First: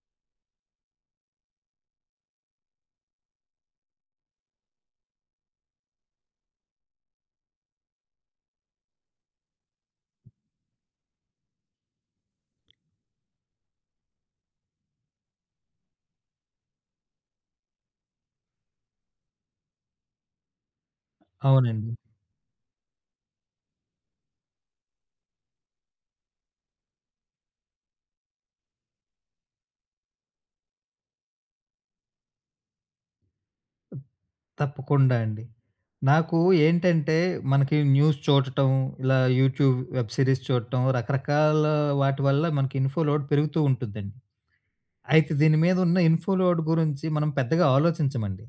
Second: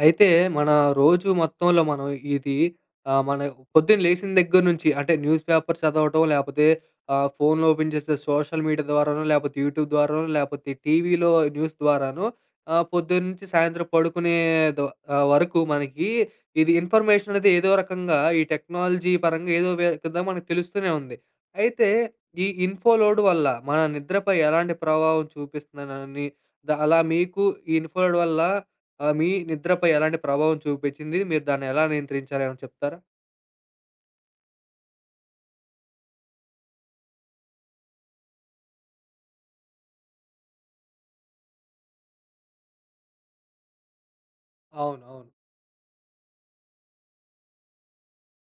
అయితే మన రోజు మొత్తంలో మనం ఇది ఆహ్, మన పొద్దున లేసిన దగ్గర నుంచి అంటే న్యూస్ పేపర్ చదవటం లేపోతే ఆహ్, ఫోన్లు ఓపెన్ చేస్తే సోషల్ మీడియా ద్వారానో లేపోతే యూట్యూబ్ ద్వారానో లేపోతే టీవీలో న్యూస్ ద్వారానో ఆహ్, పొద్దున్నుంచి సాయంత్రం పడుకునేదో ఆహ్, వరకు మనకీ ఇది ఇన్‌ఫర్‌మేషననేది ఏదోక రకంగా ఈ టెక్నాలజీ పరంగా ఏదో వే కింద మనకు తెలుస్తూనే ఉంది. అయితే అవునండి. ఈ ఇన్‌ఫో లోడ్ వల్ల మన నిద్రపై ఎలాంటి ప్రభావం చూపిస్తుందనని ద అలా మీకు ఈ ఇన్‌ఫో లోడ్ వల్ల ఆహ్, మీ నిద్రపై ఎలాంటి ప్రభావం చూపిచ్చింది? మీరు దాన్ని ఎలా నియంత్రించారో ఏమైనా చెప్తారా? తప్పకుండా అండి. నాకు ఏంటంటే మనకి న్యూస్ చూడటం, ఇలా యూట్యూబ్ వెబ్ సిరీస్ చూడటం, రకరకాల వాటి వల్ల మనకి ఇన్‌ఫో లోడ్ పెరుగుతూ ఉంటుందండి. అవును. అవును. అయితే దీని మీదున్న ఇన్‌ఫో లోడ్ గురించి మనం పెద్దగా ఆలోచించమండి.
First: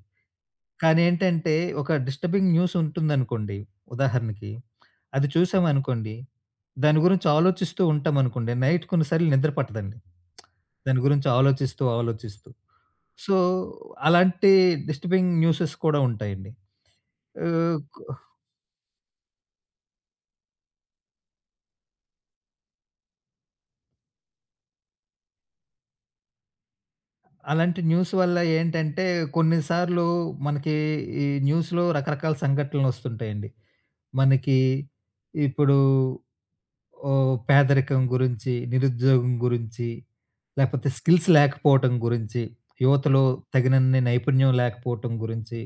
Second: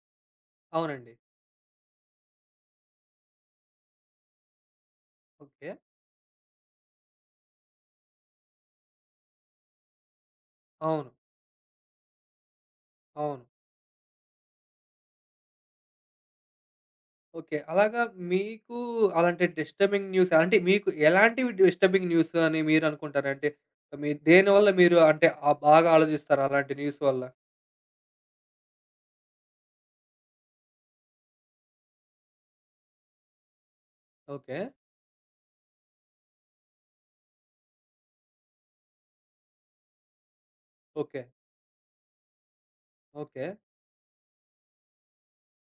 అవునండి. కానేంటంటే ఒక డిస్టర్బింగ్ న్యూసుంటుందనుకోండి. ఉదాహరణకి అది ఓకే. చూసామనుకోండి దాని గురించి ఆలోచిస్తూ ఉంటామనుకోండి నైట్ కొన్ని సార్లు నిద్ర పట్టదండి. దాని అవును. గురించి ఆలోచిస్తూ ఆలోచిస్తూ. సో అవును. అలాంటి డిస్టర్బింగ్ న్యూసెస్ కూడా ఉంటాయండి. ఏ ఓకే. అలాగా కు మీకూ అలాంటి డిస్టర్బింగ్ న్యూస్ అంటే మీకు ఎలాంటివి డిస్టర్బింగ్ న్యూసని మీరనుకుంటారంటే మీరు దేనివల్ల మీరు అంటే ఆ బాగా ఆలోజిస్తారు అలాంటి న్యూస్ వల్ల? అలాంటి న్యూస్ వల్ల ఏంటంటే కొన్నిసార్లు మనకీ ఈ న్యూస్‌లో రకరకాల సంఘటనలొస్తుంటాయండి. మనకీ ఓకే. ఇప్పుడూ ఓహ్! పేదరికం గురించి, నిరుద్యోగం గురించి లేపోతే ఓకే. స్కిల్స్ లేకపోవటం గురించి యువతలో ఓకే. తగినన్ని నైపుణ్యం లేకపోవటం గురించి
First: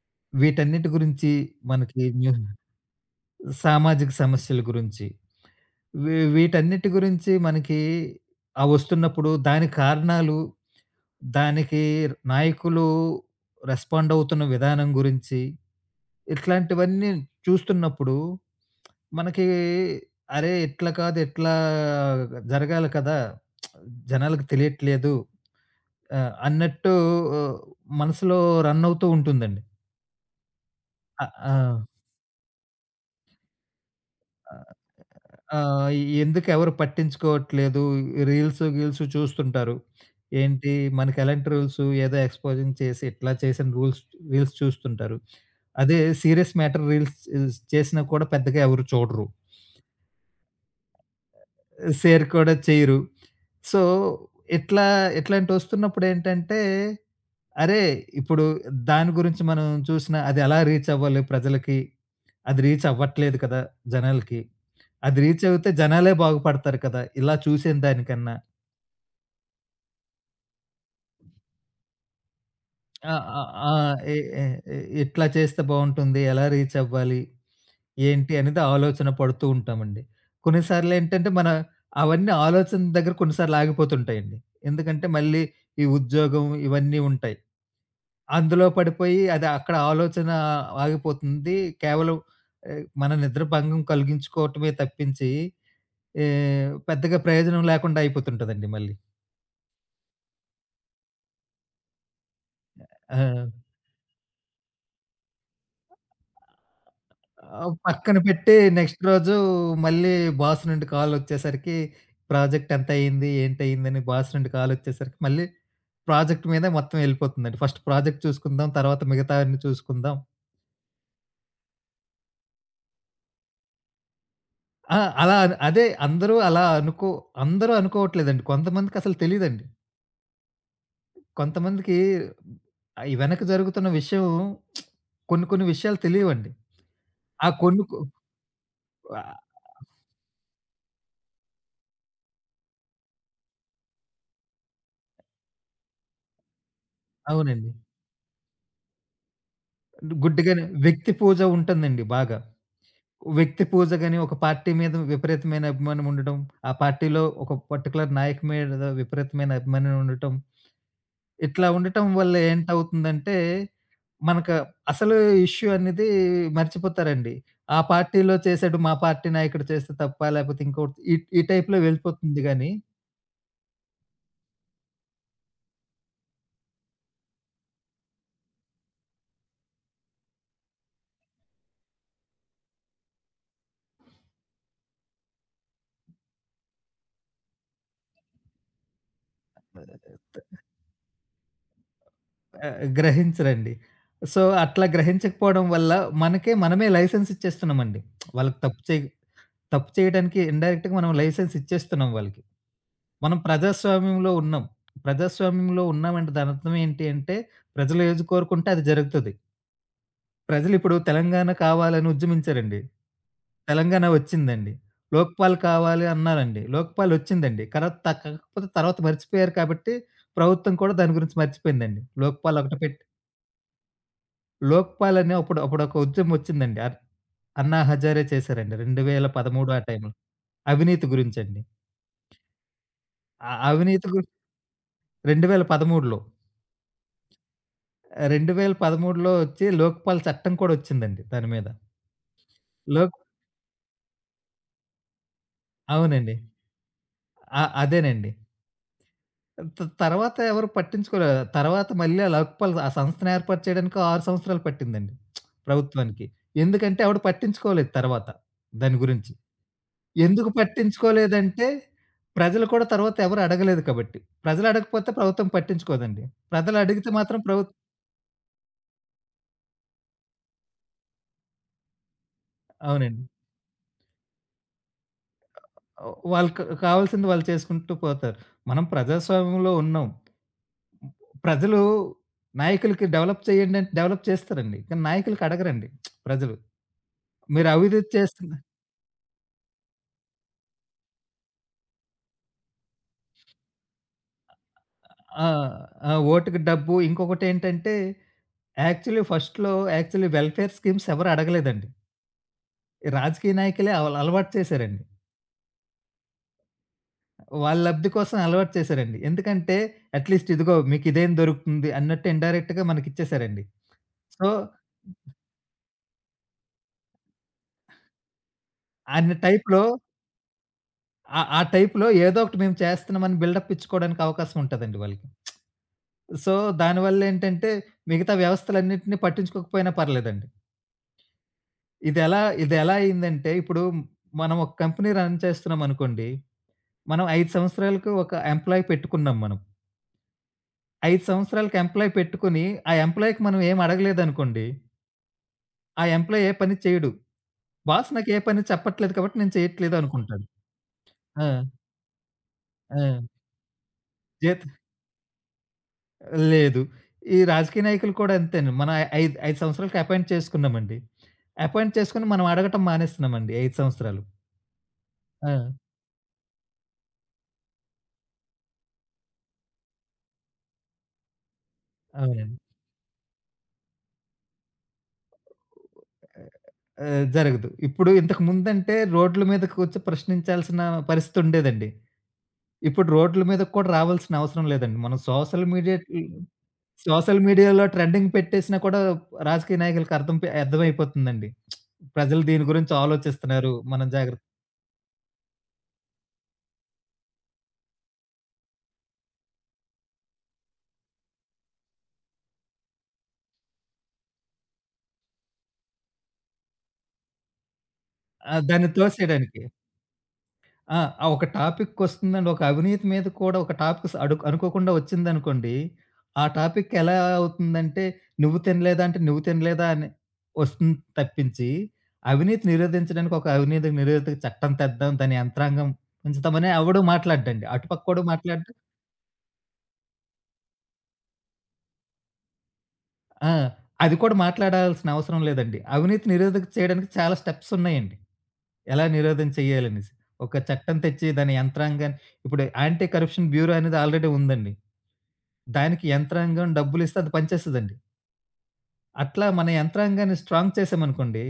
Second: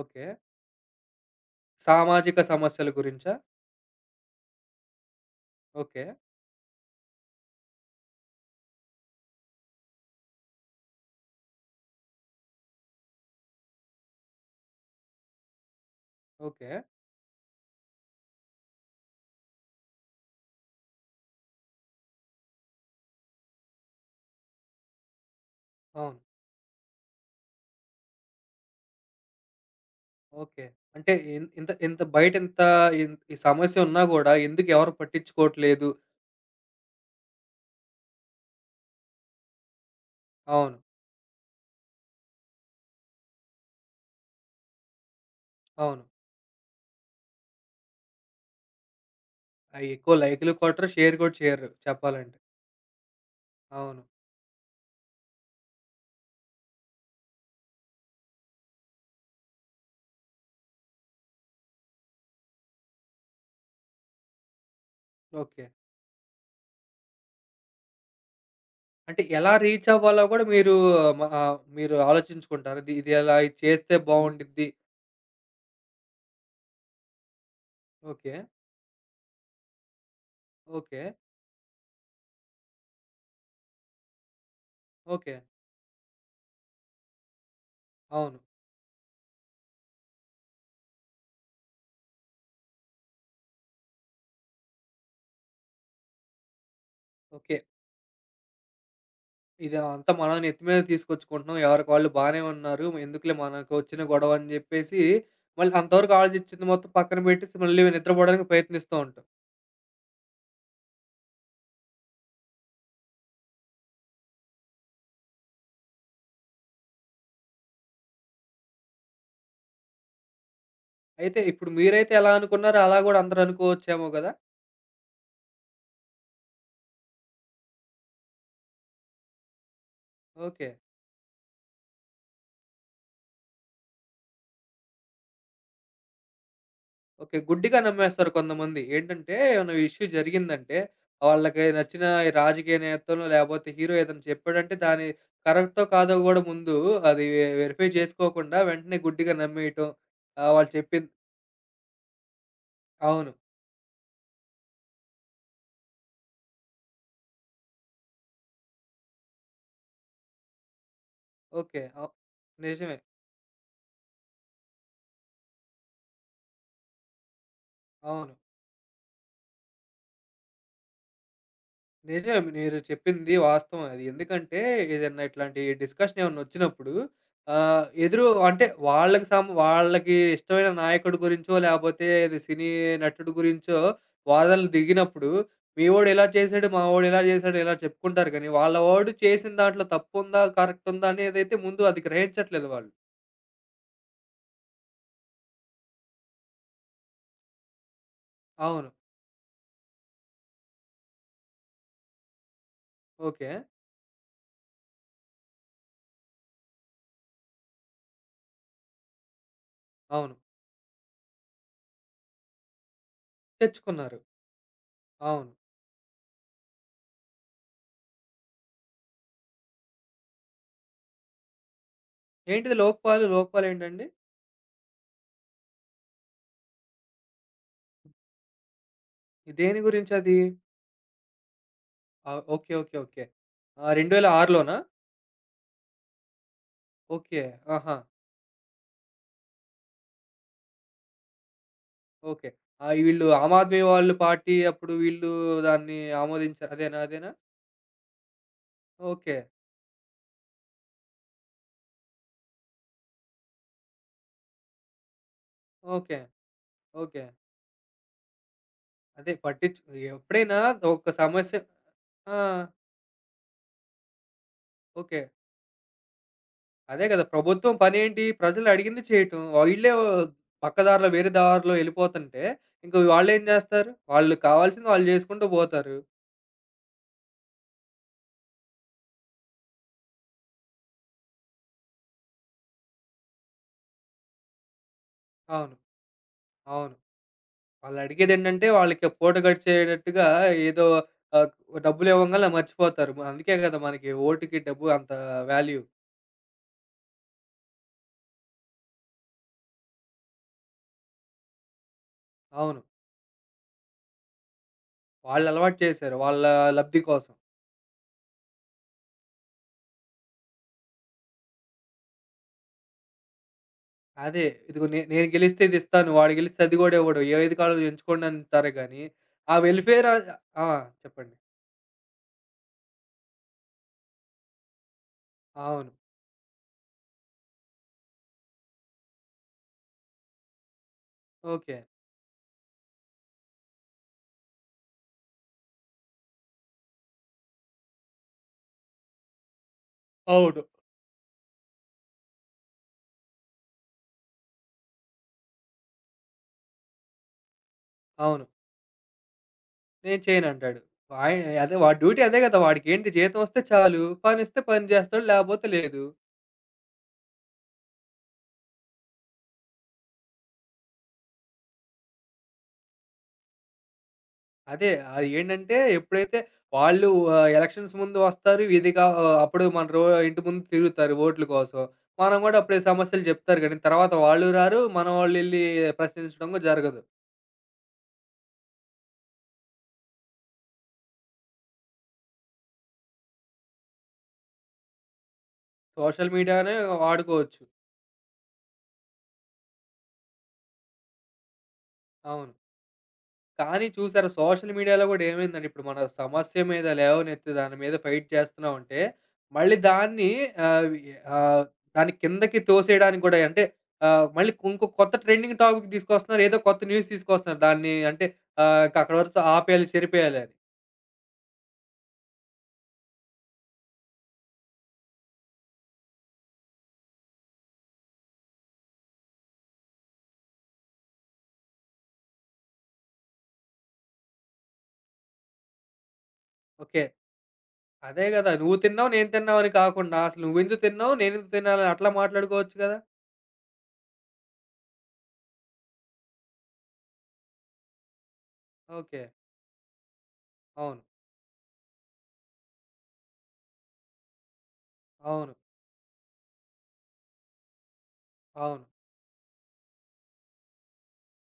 ఓకే. వీటన్నిటి గురించి మనకి న్యూ సామాజిక సమస్యల గురించా? సామాజిక సమస్యల గురించి ఓకే. వీ వీటన్నిటి గురించి మనకీ అవొస్తున్నప్పుడు దాని కారణాలు దానికి నాయకులు రెస్పాండవుతున్న విధానం గురించి ఓకే. ఇట్లాంటివన్నీ చూస్తున్నప్పుడు మనకీ అరే! ఇట్లా కాదు. ఇట్లా జరగాలి కదా! జనాలకి తెలియట్లేదు. అవును. ఆహ్, అన్నట్టూ ఉ మనసులో రన్నవుతూ ఉంటుందండి. ఓకే. అంటే ఆ! ఇం ఇంత ఆ! ఇంత బయట ఇంత ఇ సమస్య ఉన్నా గూడా ఆ ఎందుకు ఎవరు పట్టించుకోవట్లేదు? ఆహ్, ఎందుకు ఎవరు పట్టించుకోవట్లేదు రీల్సు, గీల్సు చూస్తుంటారు. ఏంటి అవును. మనకెలాంటి రూల్సు ఏదో ఎక్స్‌పొజింగ్ చేసి, ఇట్లా చేసిన రూల్స్ రీల్స్ చూస్తుంటారు. అదే అవును. సీరియస్ మ్యాటర్ రీల్స్ స్ చేసిన కూడా పెద్దగా ఎవరు చూడరు. అయి ఎక్కువ లైకులు కొట్టారు, షేర్ కూడా చెయ్యరు. సేర్ చెప్పాలంటే. కూడా చేయరు. సో, అవును. ఇట్లా ఇట్లాంటివి వస్తున్నప్పుడు ఏంటంటే, అరే! ఇప్పుడు దాని గురించి మనం చూసినా, అదెలా రీచ్ అవ్వాలి ప్రజలకి, అది రీచ్ అవ్వట్లేదు కదా! జనాలకి. అది రీచ్ ఓకే. అవుతే జనాలే బాగుపడతారు కదా! ఇలా చూసే దానికన్నా. అంటే ఎలా రీచ్ అవ్వాలో గూడా మీరు ఆహ్, మ ఆహ్, మీరు ఆలోచించుకుంటారా? ఇది ఆ ఇలా ఆ ఇది ఆ! చేస్తే ఏ ఏ బావుండిద్ది. ఏ ఎట్లా చేస్తే బావుంటుంది. ఎలా రీచ్ అవ్వాలి? ఏంటి? ఓకే. అనేది ఆలోచన పడుతుంటామండి. ఓకే. కొన్నిసార్లెంటంటే, మన అవన్నీ ఆలోచనల దగ్గర కొన్నిసార్లు ఆగిపోతుంటాయండి. ఎందుకంటే, ఓకే. మళ్ళీ ఈ ఉద్యోగం ఇవన్నీ ఉంటాయి. అవును. అందులో పడిపోయి అది అక్కడ ఆలోచన ఆగిపోతుంది. కేవలం ఆహ్, మన నిద్ర భంగం కలిగించుకోవటమే తప్పించి, ఎ పెద్దగా ఓకే. ప్రయోజనం లేకుండా అయిపోతుంటదండి మళ్ళీ. ఇదంతా మనమే నెత్తి మీద తీసుకొచ్చుకుంటున్నాం. ఎవరికి వాళ్ళు బానే ఉన్నారు. మేందుకులే ఆ! మనకోచ్చిన గొడవ? అని జెప్పేసి మళ్ళీ అంతవరకు ఆలోచిచ్చిది మొత్తం పక్కన పెట్టేసి ఆహ్, ఒక మళ్ళీ పక్కన నిద్రపోవడానికి పెట్టి ప్రయత్నిస్తా నెక్స్ట్ ఉంటాం. రోజు మళ్ళీ బాస్ నుండి కాలోచ్చేసరికి ప్రాజెక్ట్ ఎంతయింది? ఏంటయింది? అని బాస్ నుండి కాలోచ్చేసరికి మళ్ళీ ప్రాజెక్ట్ మీదే మొత్తం ఎళ్ళిపోతుందండి. ఫస్ట్ ప్రాజెక్ట్ చూసుకుందాం. తరువాత మిగతావన్నీ చూసుకుందాం. అయితే ఇప్పుడు మీరైతే ఎలా అనుకున్నారో, అలా గూడా అందరూ అనుకోవచ్చేమో గదా! ఆ! అలాన్ అదే. అందరు అలా అనుకో అందరు అనుకోవట్లేదండి, కొంతమందికసలు తెలీదండి. ఓకె. కొంతమందికి ఆహ్, ఈ వెనక జరుగుతున్న విషయం కొన్ని కొన్ని విషయాలు తెలీవండి. ఓకె. ఆ గుడ్డిగా కొన్నుకు నమ్మేస్తారు కొందమంది. వహ్ ఏంటంటే, ఏమైనా ఇష్యూ జరిగిందంటే, వాళ్ళకి నచ్చిన ఈ రాజకీయ నేతల‌నో, లేకపోతే హీరో ఏదైనా చెప్పాడంటే దాన్ని కరెక్టో కాదో గూడా ముందు అది వె అవునండీ. వెరిఫై జేసుకోకుండా వెంటనే గుడ్డిగా నమ్మేయటం, డు ఆహ్ గుడ్డిగానే వాళ్ళు చెప్పింది వ్యక్తి పూజ ఉంటందండి బాగా. అవును. వ్యక్తి పూజ గాని ఒక పార్టీ మీద విపరీతమైన అభిమానం ఉండటం. ఆ పార్టీ‌లో ఒక పర్టిక్యులర్ నాయక్ మీడద విపరీతమైన అభిమానం ఉండటం. ఇట్లా ఓకె. అ ఉండటం వల్ల నిజమే. ఏంటవుతుందంటే, మనకు అసలు ఇష్యూ అనేది మర్చిపోతారండి. ఆ అవును. పార్టీలో చేసాడు మా పార్టీ నాయకుడు చేస్తే తప్పా లేకపోతే ఇంకొడ్ ఈ ఈ టైప్‌లో నిజమే. వెళ్ళిపోతుంది గాని మీరు చెప్పింది వాస్తవమే. అది ఎందుకంటే, ఏదన్నా ఇట్లాంటి డిస్‌కషన్ ఏమన్నా ఒచ్చినప్పుడు, ఆహ్, ఎదురు అంటే వాళ్ళకి సం వాళ్ళకి ఇష్టమైన నాయకుడి గురించో లేపోతే అది సినీ నటుడు గురించో వాదనలు దిగినప్పుడు, మీవోడు ఇలా చేసాడు. మావోడు ఇలా చేసాడు. ఇలా చెప్పుకుంటారు గానీ వాళ్ళ వోడు చేసిన దాంట్లో తప్పుందా తహ్ కరెక్ట్ ఉందా అనేదైతే ముందు అది గ్రహించట్లేదు ఆహ్, వాళ్ళు. గ్రహించరండి. సో అట్లా గ్రహించకపోవడం వల్ల మనకే మనమే లైసెన్స్ ఇచ్చేస్తున్నామండి. వాళ్ళకి తప్పు అవును. చే తప్పు చేయడానికి ఇన్‌డైరెక్ట్‌గా మనం లైసెన్స్ ఇచ్చేస్తున్నాం వాళ్ళకి. మనం ఓకె. ప్రజాస్వామ్యంలో ఉన్నాం. ప్రజాస్వామ్యంలో ఉన్నామంటే దానర్థమేంటి అంటే ప్రజలు ఏజీ కోరుకుంటే అది జరుగుతది. అవును. ప్రజలిప్పుడు తెలంగాణ కావాలని ఉజ్జమించారండి. తెలంగాణ తెచ్చుకున్నారు. ఒచ్చిందండి. అవును. లోక్పాల్ కావాలి అన్నారండి. లోక్పాల్ ఒచ్చిందండి. కలత్ తక్ కలత్ తర్వాత మర్చిపోయారు కాబట్టి ప్రభుత్వం కూడా దాని గురించి మర్చిపోయిందండి. లోక్పాల్ ఏంటిది ఒకటి పెట్ లోపాలు లోపాలేంటండి? లోక్పాల్ అనే అప్పుడు అప్పుడొక ఉద్యమం ఒచ్చిందండి. ఆర్ అన్నా హజారే చేసారండి. రెండువేల ఇ పదమూడు దేని ఆ టైమ్‌లో గురించది? అవినీతి గురించండి. ఆ! ఓకే. ఓకే. ఓకే. అ ఆ అవినీతి రెండు వేల గురిం ఆరులోనా? 2013లో ఓకే. ఆహా! ఆహ్, 2013లో ఒచ్చి లోక్పాల్ చట్టం కూడొచ్చిందండి దాని మీద. ఓకే. ఆయ్! లోక్ వీళ్ళు ఆమ్ ఆద్మీ వాళ్ళు పార్టీ అప్పుడు వీళ్ళు దాన్ని అవునండి. ఆమోదించారు అదేనా? అదేనా? ఆ! అదేనండి. ఓకే. ఆహ్, త తరువాత ఎవరు పట్టించుకోలేదు. తరువాత మళ్ళీ ఆ లోక్పాల్ ఆ సంస్థనెర్పాటు చేయడానికి 6 సంవత్సరాలు పట్టిందండి ఓకే. ప్రభుత్వానికి. ఎందుకంటే ఎవడు ఓకే. పట్టించుకోలేదు తరువాత దాని గురించి. అదే పట్టించుకో ఎందుకు ఎప్పుడైనా ఒక సమస్య పట్టించుకోలేదంటే ఆ! ప్రజలు కూడా తర్వాత ఎవరు అడగలేదు కాబట్టి. ప్రజలు అడగకపోతే ఓకే. ప్రభుత్వం పట్టించుకోదండి. ప్రజలు అదే అడిగితే గదా! మాత్రం ప్రభుత్ ప్రభుత్వం పనేంటి? ప్రజలు అడిగింది చేయటం. ఈ వీళ్ళే పక్క దారిలో వేరే దారిలో ఎళ్ళిపోతుంటే ఇంక అవునండి. వాళ్ళేం జేస్తారు. వాళ్ళకి కావాల్సింది వాళ్ళు జేసుకుంటూ బోతారు. ఆహ్, వాళ్ళకి కావాల్సింది వాళ్ళు చేసుకుంటూ పోతారు. మనం ప్రజాస్వామ్యంలో ఉన్నాం. హ్మ్. ప్రజలు నాయకులకి డెవలప్ చేయండి అంటే డెవలప్ చేస్తారండి. కానీ నాయకులకు అవును. అడగరండి ప్రజలు. అవును. మీరు వాళ్ళు అభివృద్ధి చేస్తున్నా అడిగేదేంటంటే వాళ్ళకి పూట గడిచేటట్టుగా ఏదో ఆహ్, డబ్బులివ్వంగానలే ఆహ్, మర్చిపోతారు. ఆహ్, అందుకే కదా! మనకి వోటుకి డబ్బు అంత ఆ! వాల్యూ. ఆహ్, వోట్‌కి డబ్బు ఇంకొకటేంటంటే యాక్చువల్లీ ఫస్ట్‌లో, యాక్చువల్లీ వెల్ఫేర్ స్కీమ్స్ ఎవరడగలేదండి. అవును. రాజకీయ నాయకులే అల్ అలవాటు చేసారండి. వాళ్ళులవాటు చేసారు. వాళ్ళా లబ్ది కోసం. వాళ్ళ లబ్ది కోసం అలవాటు చేసారండి. ఎందుకంటే అట్లీస్ట్ ఇదిగో మీకు ఇదేం దొరుకుతుంది అన్నట్టు ఇండైరెక్ట్‌గా మనకిచ్చేసారండి. అదే సో ఇదిగో నే నేను గెలిస్తే ఇదిస్తాను. వాడు గెలిస్తే అది గూడా ఇవ్వడు. ఏ ఏది కావాలో ఎంచుకోండి అంటారే గాని అన్న ఆ టైపులో వెల్ఫేరా ఆ! చెప్పండి. ఆహ్, ఆ టైపులో ఏదోకటి మేం చేస్తున్నాం అని బిల్డప్ ఇచ్చుకోవడానికి అవకాశం ఉంటదండి వాళ్ళకి. అవును. సో దానివల్లేంటంటే మిగతా వ్యవస్థలన్నిటిని పట్టించుకోకపోయినా పర్లేదండి. ఓకే. ఇదెలా ఇదెలా అయిందంటే ఇప్పుడు మనం ఒక కంపెనీ రన్ చేస్తున్నాం అనుకోండి. మనం 5 సంవత్సరాలకు ఒక ఎంప్లాయీ పెట్టుకున్నాం మనం. అవును. 5 సంవత్సరాలకి ఎంప్లాయీ పెట్టుకొని ఆ ఎంప్లాయీ‌కి మనమేమడగలేదనుకోండి ఆ ఎంప్లాయీ ఏ పని చేయడు. బాస్ నాకే అవును. పని చెప్పట్లేదు కాబట్టి నేను నేను చెయ్యట్లేదనుకుంటాడు. చేయనంటాడు. వాయి ఆ! అదే వాడి డ్యూటీ అదే గదా! వాడికేంటి ఆ! జీతమొస్తే చాలు జీత పనిస్తే పని జేస్తాడు లేపోతే లేదు. లేదు. ఈ రాజకీయ నాయకులు కూడా అంతేను. మనా ఐదు ఐదు సంవత్సరాలకి అపాయింట్ చేసుకున్నామండి. అపాయింట్ చేసుకొని మనం అడగటం మానేస్తున్నామండి ఈ 5 సంవత్సరాలు. అదే ఆహ్, ఏంటంటే ఆ! ఎప్పుడైతే వాళ్ళు ఆ ఎలక్షన్స్ ముందు వస్తారు విదిగా ఆహ్, అప్పుడు మన రో ఇంటి ముందు తిరుగుతారు వోట్లు కోసం. మనం అవునండి. గూడా అప్పుడే సమస్యలు జెప్తారు గాని తర్వాత వాళ్ళు రారు మనవాళ్ళేళ్లి ప్రశ్నించడం గూడా జరగదు. ఆ! జరగదు. ఇప్పుడు ఇంతకు ముందంటే రోడ్ల మీద కూర్చొని ప్రశ్నించాల్సిన పరిస్థితుండేదండి. ఇప్పుడు రోడ్లు మీదకి కూడా రావాల్సిన అవసరం లేదండి. మనం సోషల్ మీడియా ఈ సోషల్ మీడియానే సోషల్ వాడుకోవచ్చు. మీడియాలో ట్రెండింగ్ పెట్టేసినా కూడా రాజకీయ నాయకులకు అర్థం పే అర్థమైపోతుందండి. ప్రజలు అవును. దీని గురించి ఆలోచిస్తున్నారు. కానీ మనం చూశారా? జాగ్రత్త సోషల్ మీడియాలో గూడా ఏమైందంటే, ఇప్పుడు మన సమస్య మీద లేవనెత్తి దాని మీద ఫైట్ చేస్తున్నామంటే మళ్ళీ దాన్ని ఆవి ఆహ్, దాన్ని కిందకి తోసేయడానికి గూడాయి అంటే ఆహ్ మళ్ళీ ఇంకో కొత్త ట్రెండింగ్ టాపిక్ దీసుకొస్తున్నారు. ఏదో కొత్త న్యూస్ తీసుకొస్తున్నారు దాన్ని అంటే ఆ! ఆహ్, దాన్ని ఇంకక్కడ వరకు‌తో తోసేయడానికి. ఆపేయాలి చెరిపేయాలని. ఆ! అవ్ ఒక టాపికొస్తుందండి. ఒక అవినీతి మీద కూడా ఒక టాపిక్స్ అడు అనుకోకుండా ఒచ్చిందనుకోండి, ఆ టాపిక్ ఎలా అవుతుందంటే నువ్వు తినలేదంటే, నువ్వు తినలేదా? అని ఒస్తుంది తప్పించి అవినీతి నిరోధించడానికి ఒక అవినీతి నిరోధక చట్టం తెద్దాం దాని యంత్రాంగం ఉంచుతామని ఎవ్వడు ఓకే. మాట్లాడ్డండి. అటుపక్కోడు అదే గదా! మాట్లాడ్డు. నువ్వు తిన్నావు, నేను తిన్నావని కాకుండా అసలు నువ్వెందుకు తిన్నావు? నేనెందుకు తినాలా? అట్లా మాట్లాడుకోవచ్చు గదా! ఆ! అది కూడా మాట్లాడాల్సిన అవసరం లేదండి. అవినీతి నిరోధకం చేయడానికి చాలా స్టెప్సున్నయండి, ఎలా ఓకె. నిరోధం చేయాలనేసి. ఒక చట్టం అవును. తెచ్చి, దాని యంత్రాంగాన్ని ఇప్పుడు యాంటీ కరప్షన్ బ్యూరో అనేది ఆల్రెడీ ఉందండి. అవును. దానికి యంత్రాంగం డబ్బులిస్తే అది పనిచేస్తదండి. అవును. అట్లా మన యంత్రాంగాన్ని స్ట్రాంగ్ చేసామనుకోండి.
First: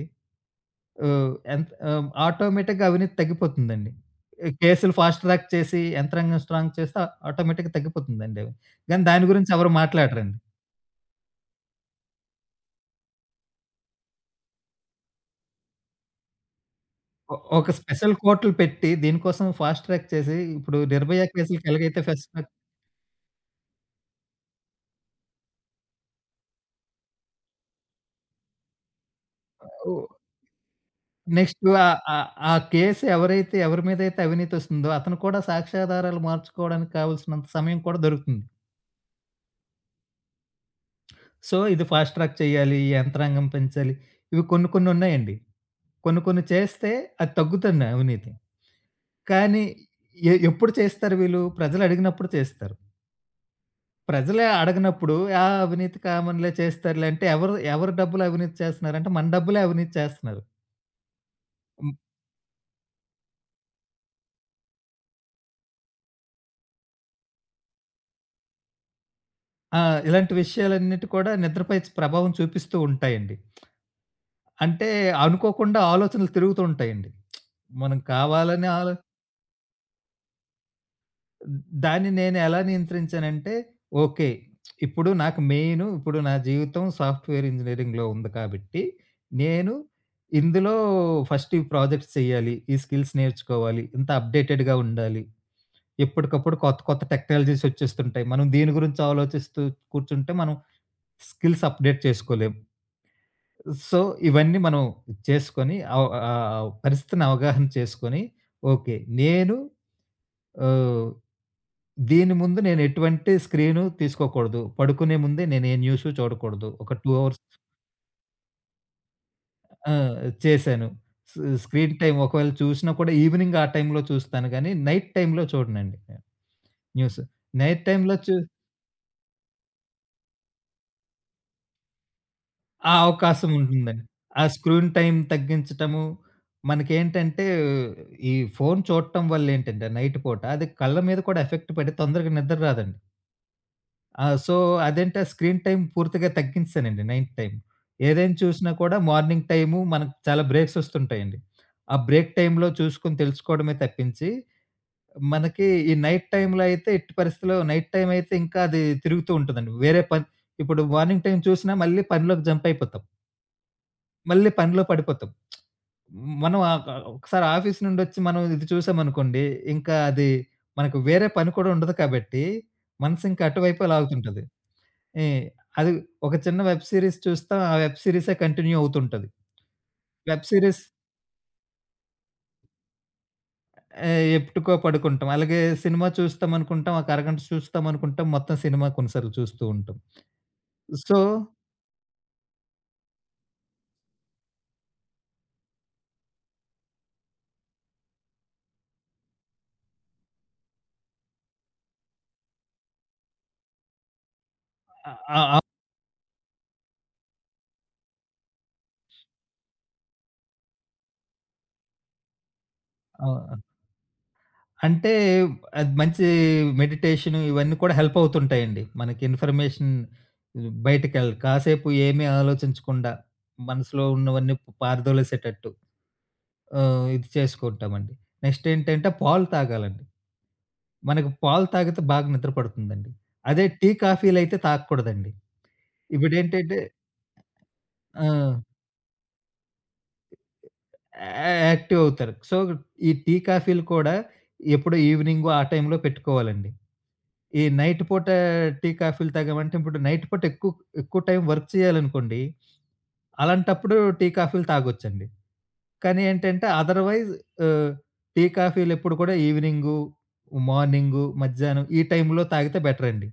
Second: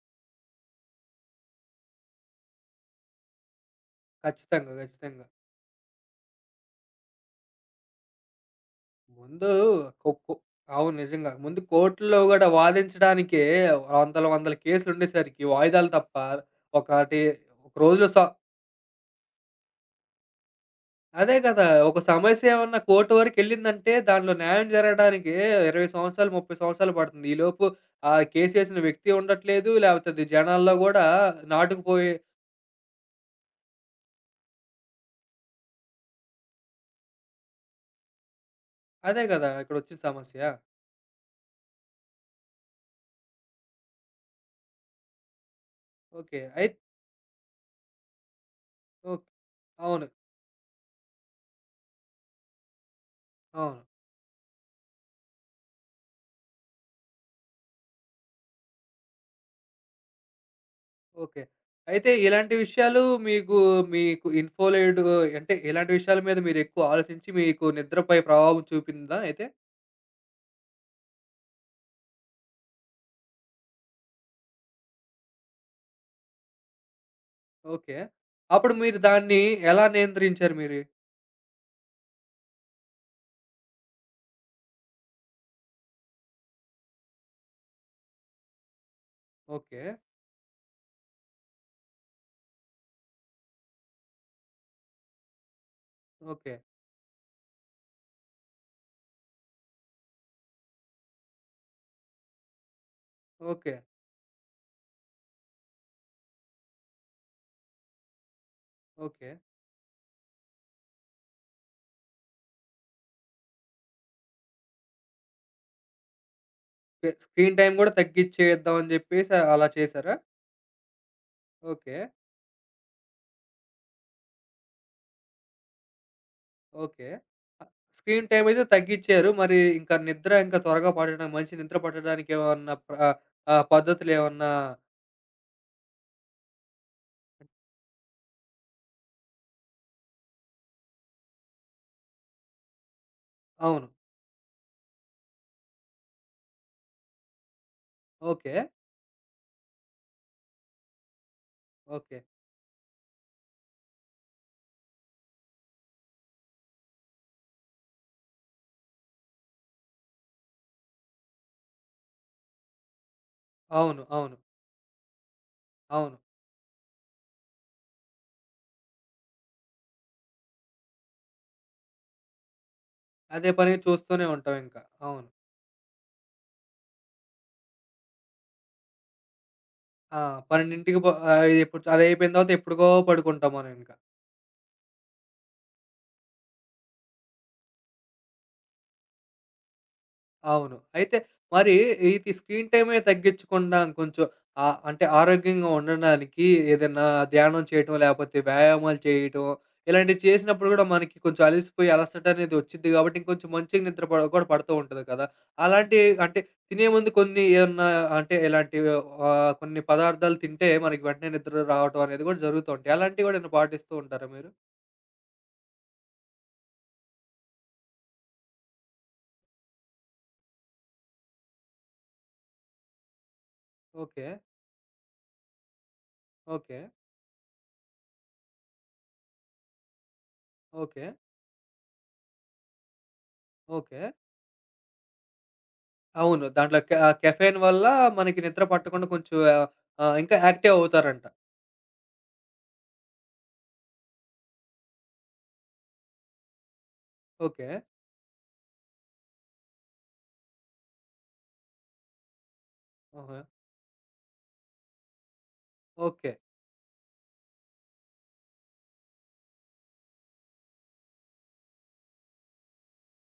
అవ్ యంత్ ఆహ్, ఆటోమేటిక్‌గా అవినీతి తగ్గిపోతుందండి. ఈ ఖచ్చితంగా. కేసులు ఫాస్ట్ ఖచ్చితంగా. ట్రాక్ చేసి, యంత్రాంగం స్ట్రాంగ్ చేస్తే, ఆటోమేటిక్‌గా తగ్గిపోతుందండి అవి. గానీ, దాని ముందు గురించి ఎవరు కోకో మాట్లాడరండి. అవును. నిజంగా. ముందు కోర్ట్‌లో గూడా వాదించడానికే వందల, వందల కేసులు ఉండేసరికి, వాయిదాలు తప్ప. ఒకటి ఒ ఒక ఒక రోజులో స్పెషల్ సా కోర్టులు పెట్టి, దీని కోసం ఫాస్ట్ ట్రాక్ చేసి, ఇప్పుడు నిర్భయ అదే గదా! కేసులకి ఒక ఎలాగైతే ఫస్ట్ ట్రాక్ సమస్య ఏమన్నా కోర్ట్ వరకెళ్ళిందంటే, దాంట్లో న్యాయం జరగడానికే 20 సంవత్సరాలు, 30 సంవత్సరాలు బడుతుంది. ఈ లోపు ఆ కేస్ వేసిన వ్యక్తి ఉండట్లేదు. ఆహ్, ఉ లేపోతే అది జనాల్లో గూడా నెక్స్టు ఆహ్, నాటుకుపోయి ఆహ్, ఆ కేస్ ఎవరైతే, ఎవరి మీదైతే అవినీతి ఒస్తుందో, అతను కూడా సాక్ష్యాధారాలు మార్చుకోవడానికి కావాల్సినంత సమయం కూడా దొరుకుతుంది. అదే గదా! ఇక్కడొచ్చిన సమస్య. సో, ఇది ఫాస్ట్ ట్రాక్ చేయాలి, ఈ యంత్రాంగం పెంచాలి. ఇవి కొన్ని, కొన్ని ఉన్నాయండి. కొన్ని, ఓకె. కొన్ని అయి చేస్తే, అది తగ్గుతుంది అవినీతి. ఓహ్! కానీ అవును. ఎ ఎప్పుడు చేస్తారు వీళ్ళు? ప్రజలు అడిగినప్పుడు చేస్తారు. అవును. ప్రజలే అడగనప్పుడు ఆ అవినీతి కామన్లే చేస్తారులే అంటే ఎవరు ఎవరి డబ్బులు అవినీతి చేస్తున్నారంటే మన డబ్బులే అవినీతి చేస్తున్నారు. ఓకే. అయితే ఇలాంటి విషయాలు మీకు మీకు ఇన్ఫోలైట్‌గో అంటే ఇలాంటి విషయాల మీద మీరెక్కువ ఆలోచించి మీకు నిద్రపై ప్రభావం చూపిందా అయితే? ఆ! ఇలాంటి విషయాలన్నిటి కూడా నిద్రపై ప్రభావం చూపిస్తూ ఉంటాయండి. అంటే అనుకోకుండా ఆలోచనలు తిరుగుతూ ఉంటాయండి. ఓకే. కావాలని అప్పుడు ఆలో మీరు దాన్ని ఎలా నియంత్రించారు మీరు? దాన్ని నేనెలా నియంత్రించానంటే. ఓకే. ఇప్పుడు నాకు మెయిను ఇప్పుడు నా జీవితం సాఫ్ట్‌వేర్ ఇంజినీరింగ్‌లో ఉంది కాబట్టి, నేను ఓకే. ఇందులో ఫస్ట్ ఈ ప్రాజెక్ట్స్ చెయ్యాలి ఈ స్కిల్స్ నేర్చుకోవాలి. ఇంత అప్డేటెడ్‌గా ఉండాలి. ఎప్పటికప్పుడు ఓకే. కొత్త కొత్త టెక్నాలజీసొచ్చేస్తుంటాయి. మనం దీని గురించి ఆలోచిస్తూ కూర్చుంటే మనం స్కిల్స్ అప్డేట్ చేసుకోలేం. ఓకే. సో ఇవన్నీ మనం చేసుకొని ఆవ్ ఆహ్, ఆవ్ పరిస్థితిని అవగాహన చేసుకొని. ఓకే. ఓకే. నేను ఆహ్, దీని ముందు నేనెటువంటి స్క్రీను తీసుకోకూడదు. పడుకునే ముందే నేను ఏ న్యూసు చూడకూడదు ఒక 2 అవర్స్ స్క్రీన్ టైమ్ గూడా తగ్గిచ్చేద్దాం అని జెప్పేసి అలా ఆ! చేసారా? చేసాను. స్ స్క్రీన్ ఓకే. టైమ్ ఒకవేళ చూసినా కూడా ఈవినింగ్ ఆ టైమ్‌లో చూస్తాను గానీ నైట్ టైమ్‌లో చూడనుండి నేను ఓకే. న్యూస్. నైట్ టైమ్‌లో స్క్రీన్ చు టైమయితే తగ్గిచ్చారు. మరి ఇంక నిద్ర ఇంకా త్వరగా పట్టడా మంచి నిద్ర పట్టడానికేమన్నా ఆ ప్ర ఆహ్, అవకాశం ఆహ్, ఉంటుందండి. ఆ పద్ధతులేమన్నా స్క్రూన్ టైమ్ తగ్గించటము. మనకేంటంటే ఈ ఫోన్ చూడటం వల్లేంటంటే నైట్ పూట, అది కళ్ళ మీద కూడా ఎఫెక్ట్ పడి తొందరగా నిద్ర రాదండి. అవును. ఆ! సో అదంటే, ఆ స్క్రీన్ టైమ్ పూర్తిగా తగ్గించేసానండి నైట్ టైమ్. ఏదైనా ఓకే. చూసినా కూడా మార్నింగ్ టైము మనకు చాలా బ్రేక్సొస్తుంటాయండి. ఆ ఓకే. బ్రేక్ టైమ్‌లో చూసుకొని తెలుసుకోవడమే తప్పించి, మనకి ఈ నైట్ టైమ్‌లో అయితే ఎట్టి పరిస్థితిలో నైట్ టైమయితే ఇంకా అది తిరుగుతూ ఉంటదండి. వేరే పని ఇప్పుడు మార్నింగ్ టైమ్ చూసినా మళ్ళీ పనిలోకి జంపయిపోతాం. అవును. అవును. మళ్ళీ పనిలో పడిపోతాం. అవును. మ మనం ఆహ్ గ ఒకసారి ఆఫీస్ నుండొచ్చి మనం ఇది చూసామనుకోండి. ఇంకా అది మనకు వేరే పని కూడా ఉండదు కాబట్టి, మనసింకా అదే పనిగా చూస్తూనే అటువైపే‌లాగుతుంటది. ఉంటాం ఇంకా. ఈ అవును. అది ఒక చిన్న వెబ్ సీరీస్ చూస్తాం. ఆ వెబ్ సీరీసే కంటిన్యూ అవుతుంటది. ఆ! వెబ్ సీరీస్ 12:00 ప ఆహ్, ఇ ఇప్పుడు చ అదైపోయిన తవాత ఎప్పుడుకో పడుకుంటాం మనమింక. ఆహ్, ఎప్పుటికో పడుకుంటాం. అలగే సినిమా చూస్తామనుకుంటాం. ఒక అరగంట సుస్తాం అనుకుంటాం. మొత్తం సినిమా కొన్ని సార్లు చూస్తూ ఉంటాం. అవును. అయితే సో మరీ ఈ తి స్క్రీన్ టైమే తగ్గించకుండా ఇంకొంచుం ఆహ్, అంటే ఆరోగ్యంగా ఉండడానికి ఏదన్నా ధ్యానం చేయటమో లేపోతే వ్యాయామాలు చేయటమో ఇలాంటివి చేసినప్పుడు గూడా మనకి కొంచెం అలసిపోయి అలసటనేది ఒచ్చిద్ది గాబట్టి ఇంకొంచుం మంచిగా నిద్ర పడ గూడా పడుతూంటది అ గదా! ఆ! ఆ! అలాంటీ అంటే తినే ముందు కొన్ని ఏమన్నా అంటే ఇలాంటివి ఒహ్ ఆహ్, కొన్ని పదార్థాలు తింటే మనకి వెంటనే నిద్ర రావటం అనేది గూడా జరుగుతుంటాయి. అలాంటివి అవు గూడా ఏమైనా ఆహ్ పాటిస్తూ ఉంటారా మీరు? అంటే అది మంచి మెడిటేషను ఇవన్నీ కూడా హెల్పవుతుంటాయండి. మనకి ఇన్‌ఫర్‌మేషన్ హ్మ్. బయటికెళ్ కాసేపు ఏమి ఆలోచించకుండా మనసులో ఓకే. ఉన్నవన్నీ పారదోలేసేటట్టు. ఓకే. ఆహ్, ఇది చేసుకుంటామండి. నెక్స్టేంటంటే పాలు తాగాలండి. ఓకే. మనకు పాలు తాగితే బాగా నిద్ర పడుతుందండి. అదే టీ, ఓకే. కాఫీలైతే తాగకూడదండి. అవును. ఇప్పుడేంటంటే దాంట్లో క కెఫేన్ వల్లా మనకి ఆక్ నిద్ర పట్టకుండా కొంచెం ఆహ్, ఆహ్ ఇంకా యాక్టివ్ అవుతారంట. అ అ యాక్టివవుతారు. సో ఈ టీ, కాఫీలు కూడా ఎప్పుడో ఈవినింగ్ ఆ టై‌మ్‌లో పెట్టుకోవాలండి. ఈ ఓకే. నైట్ పూట టీ, కాఫీలు తాగామంటే ఇప్పుడు నైట్ పూట ఎకుక్ ఎక్కువ టైం వర్క్ చేయాలనుకోండి ఓహో! అలాంటప్పుడు టీ, కాఫీలు తాగొచ్చండి. కానీ ఓకే. ఏంటంటే అథర్‌వైజ్ ఆహ్, టీ, కాఫీలెప్పుడు కూడా ఈవినింగు, మార్నింగు, మధ్యాహ్నం ఈ టైములో తాగితే బెటరండి.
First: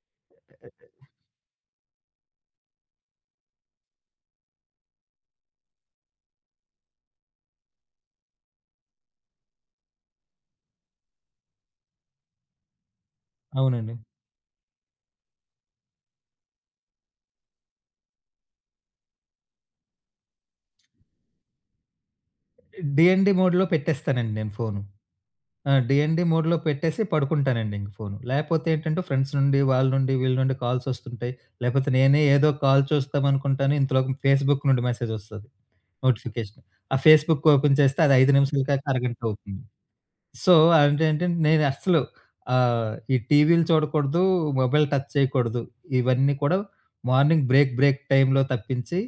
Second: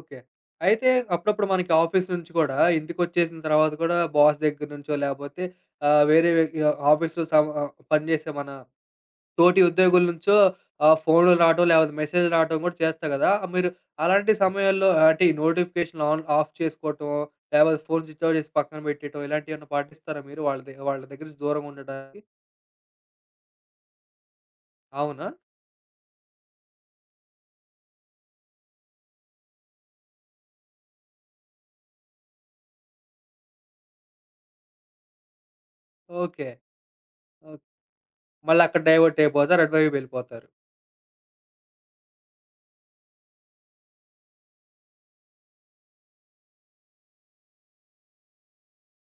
ఓకే. ఎ అ అయితే అహ్ అప్పుడప్పుడు మనకి ఆఫీస్ నుంచి గూడా ఇంటికొచ్చేసిన తర్వాత గూడా బాస్ దగ్గర నుంచో లేపోతే ఆహ్, వేరే వే ఆహ్, ఆఫీసులు సం ఆహ్, పని జేసేమనా తోటి ఉద్యోగుల నుంచో ఆహ్, ఫోన్‌లు రావటం లేపోతే మెసేజ్‌‌లు రావటం గూడా చేస్తా గదా! ఆహ్, మీరు అవునండి. అలాంటి సమయాల్లో ఆహ్ అంటే ఈ నోటిఫికేషనులు ఆన్ ఆఫ్ చేసుకోటమో లేపోతే ఫోన్ స్విచ్ఆఫ్ జేసి పక్కన బెట్టేయడం ఇలాంటివేమన్నా పాటిస్తారా మీరు వాళ్ళదే వాళ్ళ దగ్గర నుంచి దూరంగా ఉండడానికి? డిఎన్‌డి మోడ్‌లో పెట్టేస్తానండి నేను ఫోను. అవునా? ఆ! డిఎన్‌డి మోడ్‌లో పెట్టేసి పడుకుంటానండి ఇంక ఫోను. లేపోతే ఏంటంటే, ఫ్రెండ్స్ నుండి, వాళ్ళ నుండి, వీళ్ళ నుండి, కాల్సొస్తుంటాయి. లేకపోతే నేనే ఏదో కాల్ చూస్తామనుకుంటాను, ఇంతలోకి ఫేస్‌బుక్ నుండి మెసేజొస్తది. ఓకే. నోటిఫికేషన్. ఆ ఫేస్‌బుక్ ఒక్ ఓపెన్ చేస్తే అది 5 నిమిషాల మళ్ళక్కడ కాక అరగంట అవుతుంది. డైవర్టైపోతారు. అటువైపెళ్ళిపోతారు. సో అది ఏంటంటే, నేనస్సలు ఆహ్, ఈ టీవీలు చూడకూడదు, మొబైల్ టచ్ చేయకూడదు. ఇవన్నీ కూడా మార్నింగ్ బ్రేక్ బ్రేక్ టైమ్‌లో తప్పించి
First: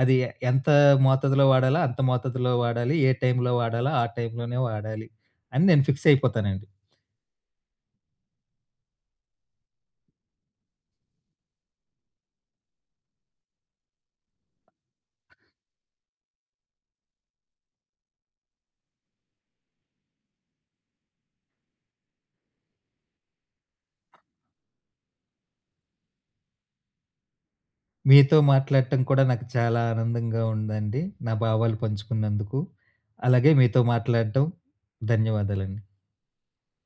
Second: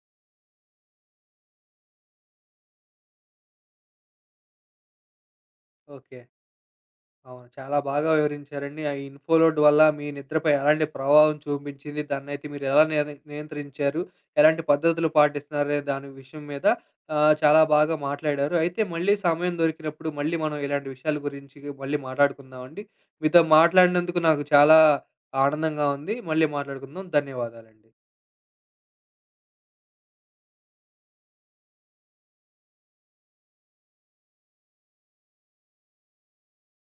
అది ఎ ఎంత మోతాదులో వాడాలో, అంత మోతాదులో వాడాలి. ఏ టైంలో వాడాలో ఆ టైంలో వాడాలి అని నేను ఫిక్స్ ఓకే. అయిపోతానండి. అవును. చాలా బాగా వివరించారండి. ఆ ఇన్‌‌ఫో‌లోడ్ వల్ల మీ నిద్రపై ఎలాంటి ప్రభావం చూబించింది, దాన్నైతే మీరెలా నియన్ నియంత్రించారు, ఎలాంటి పద్ధతులు పాటిస్తున్నారనె దాని విషయం మీద ఆహ్, చాలా బాగా మాట్లాడారు. అయితే మళ్ళీ సమయం దొరికినప్పుడు మళ్ళీ మనం ఇలాంటి విషయాల గురించి మళ్ళీ మాట్లాడుకుందామండి. మీతో మాట్లాడినందుకు, నాకు చాలా ఆనందంగా ఉంది. మళ్ళీ మాట్లాడుకుందాం. ధన్యవాదాలండి. మీతో మాట్లాట్టం కూడా నాకు చాలా ఆనందంగా ఉందండి. నా భావాలు పంచుకున్నందుకు. అలాగే మీతో మాట్లాట్టం. ధన్యవాదాలండి.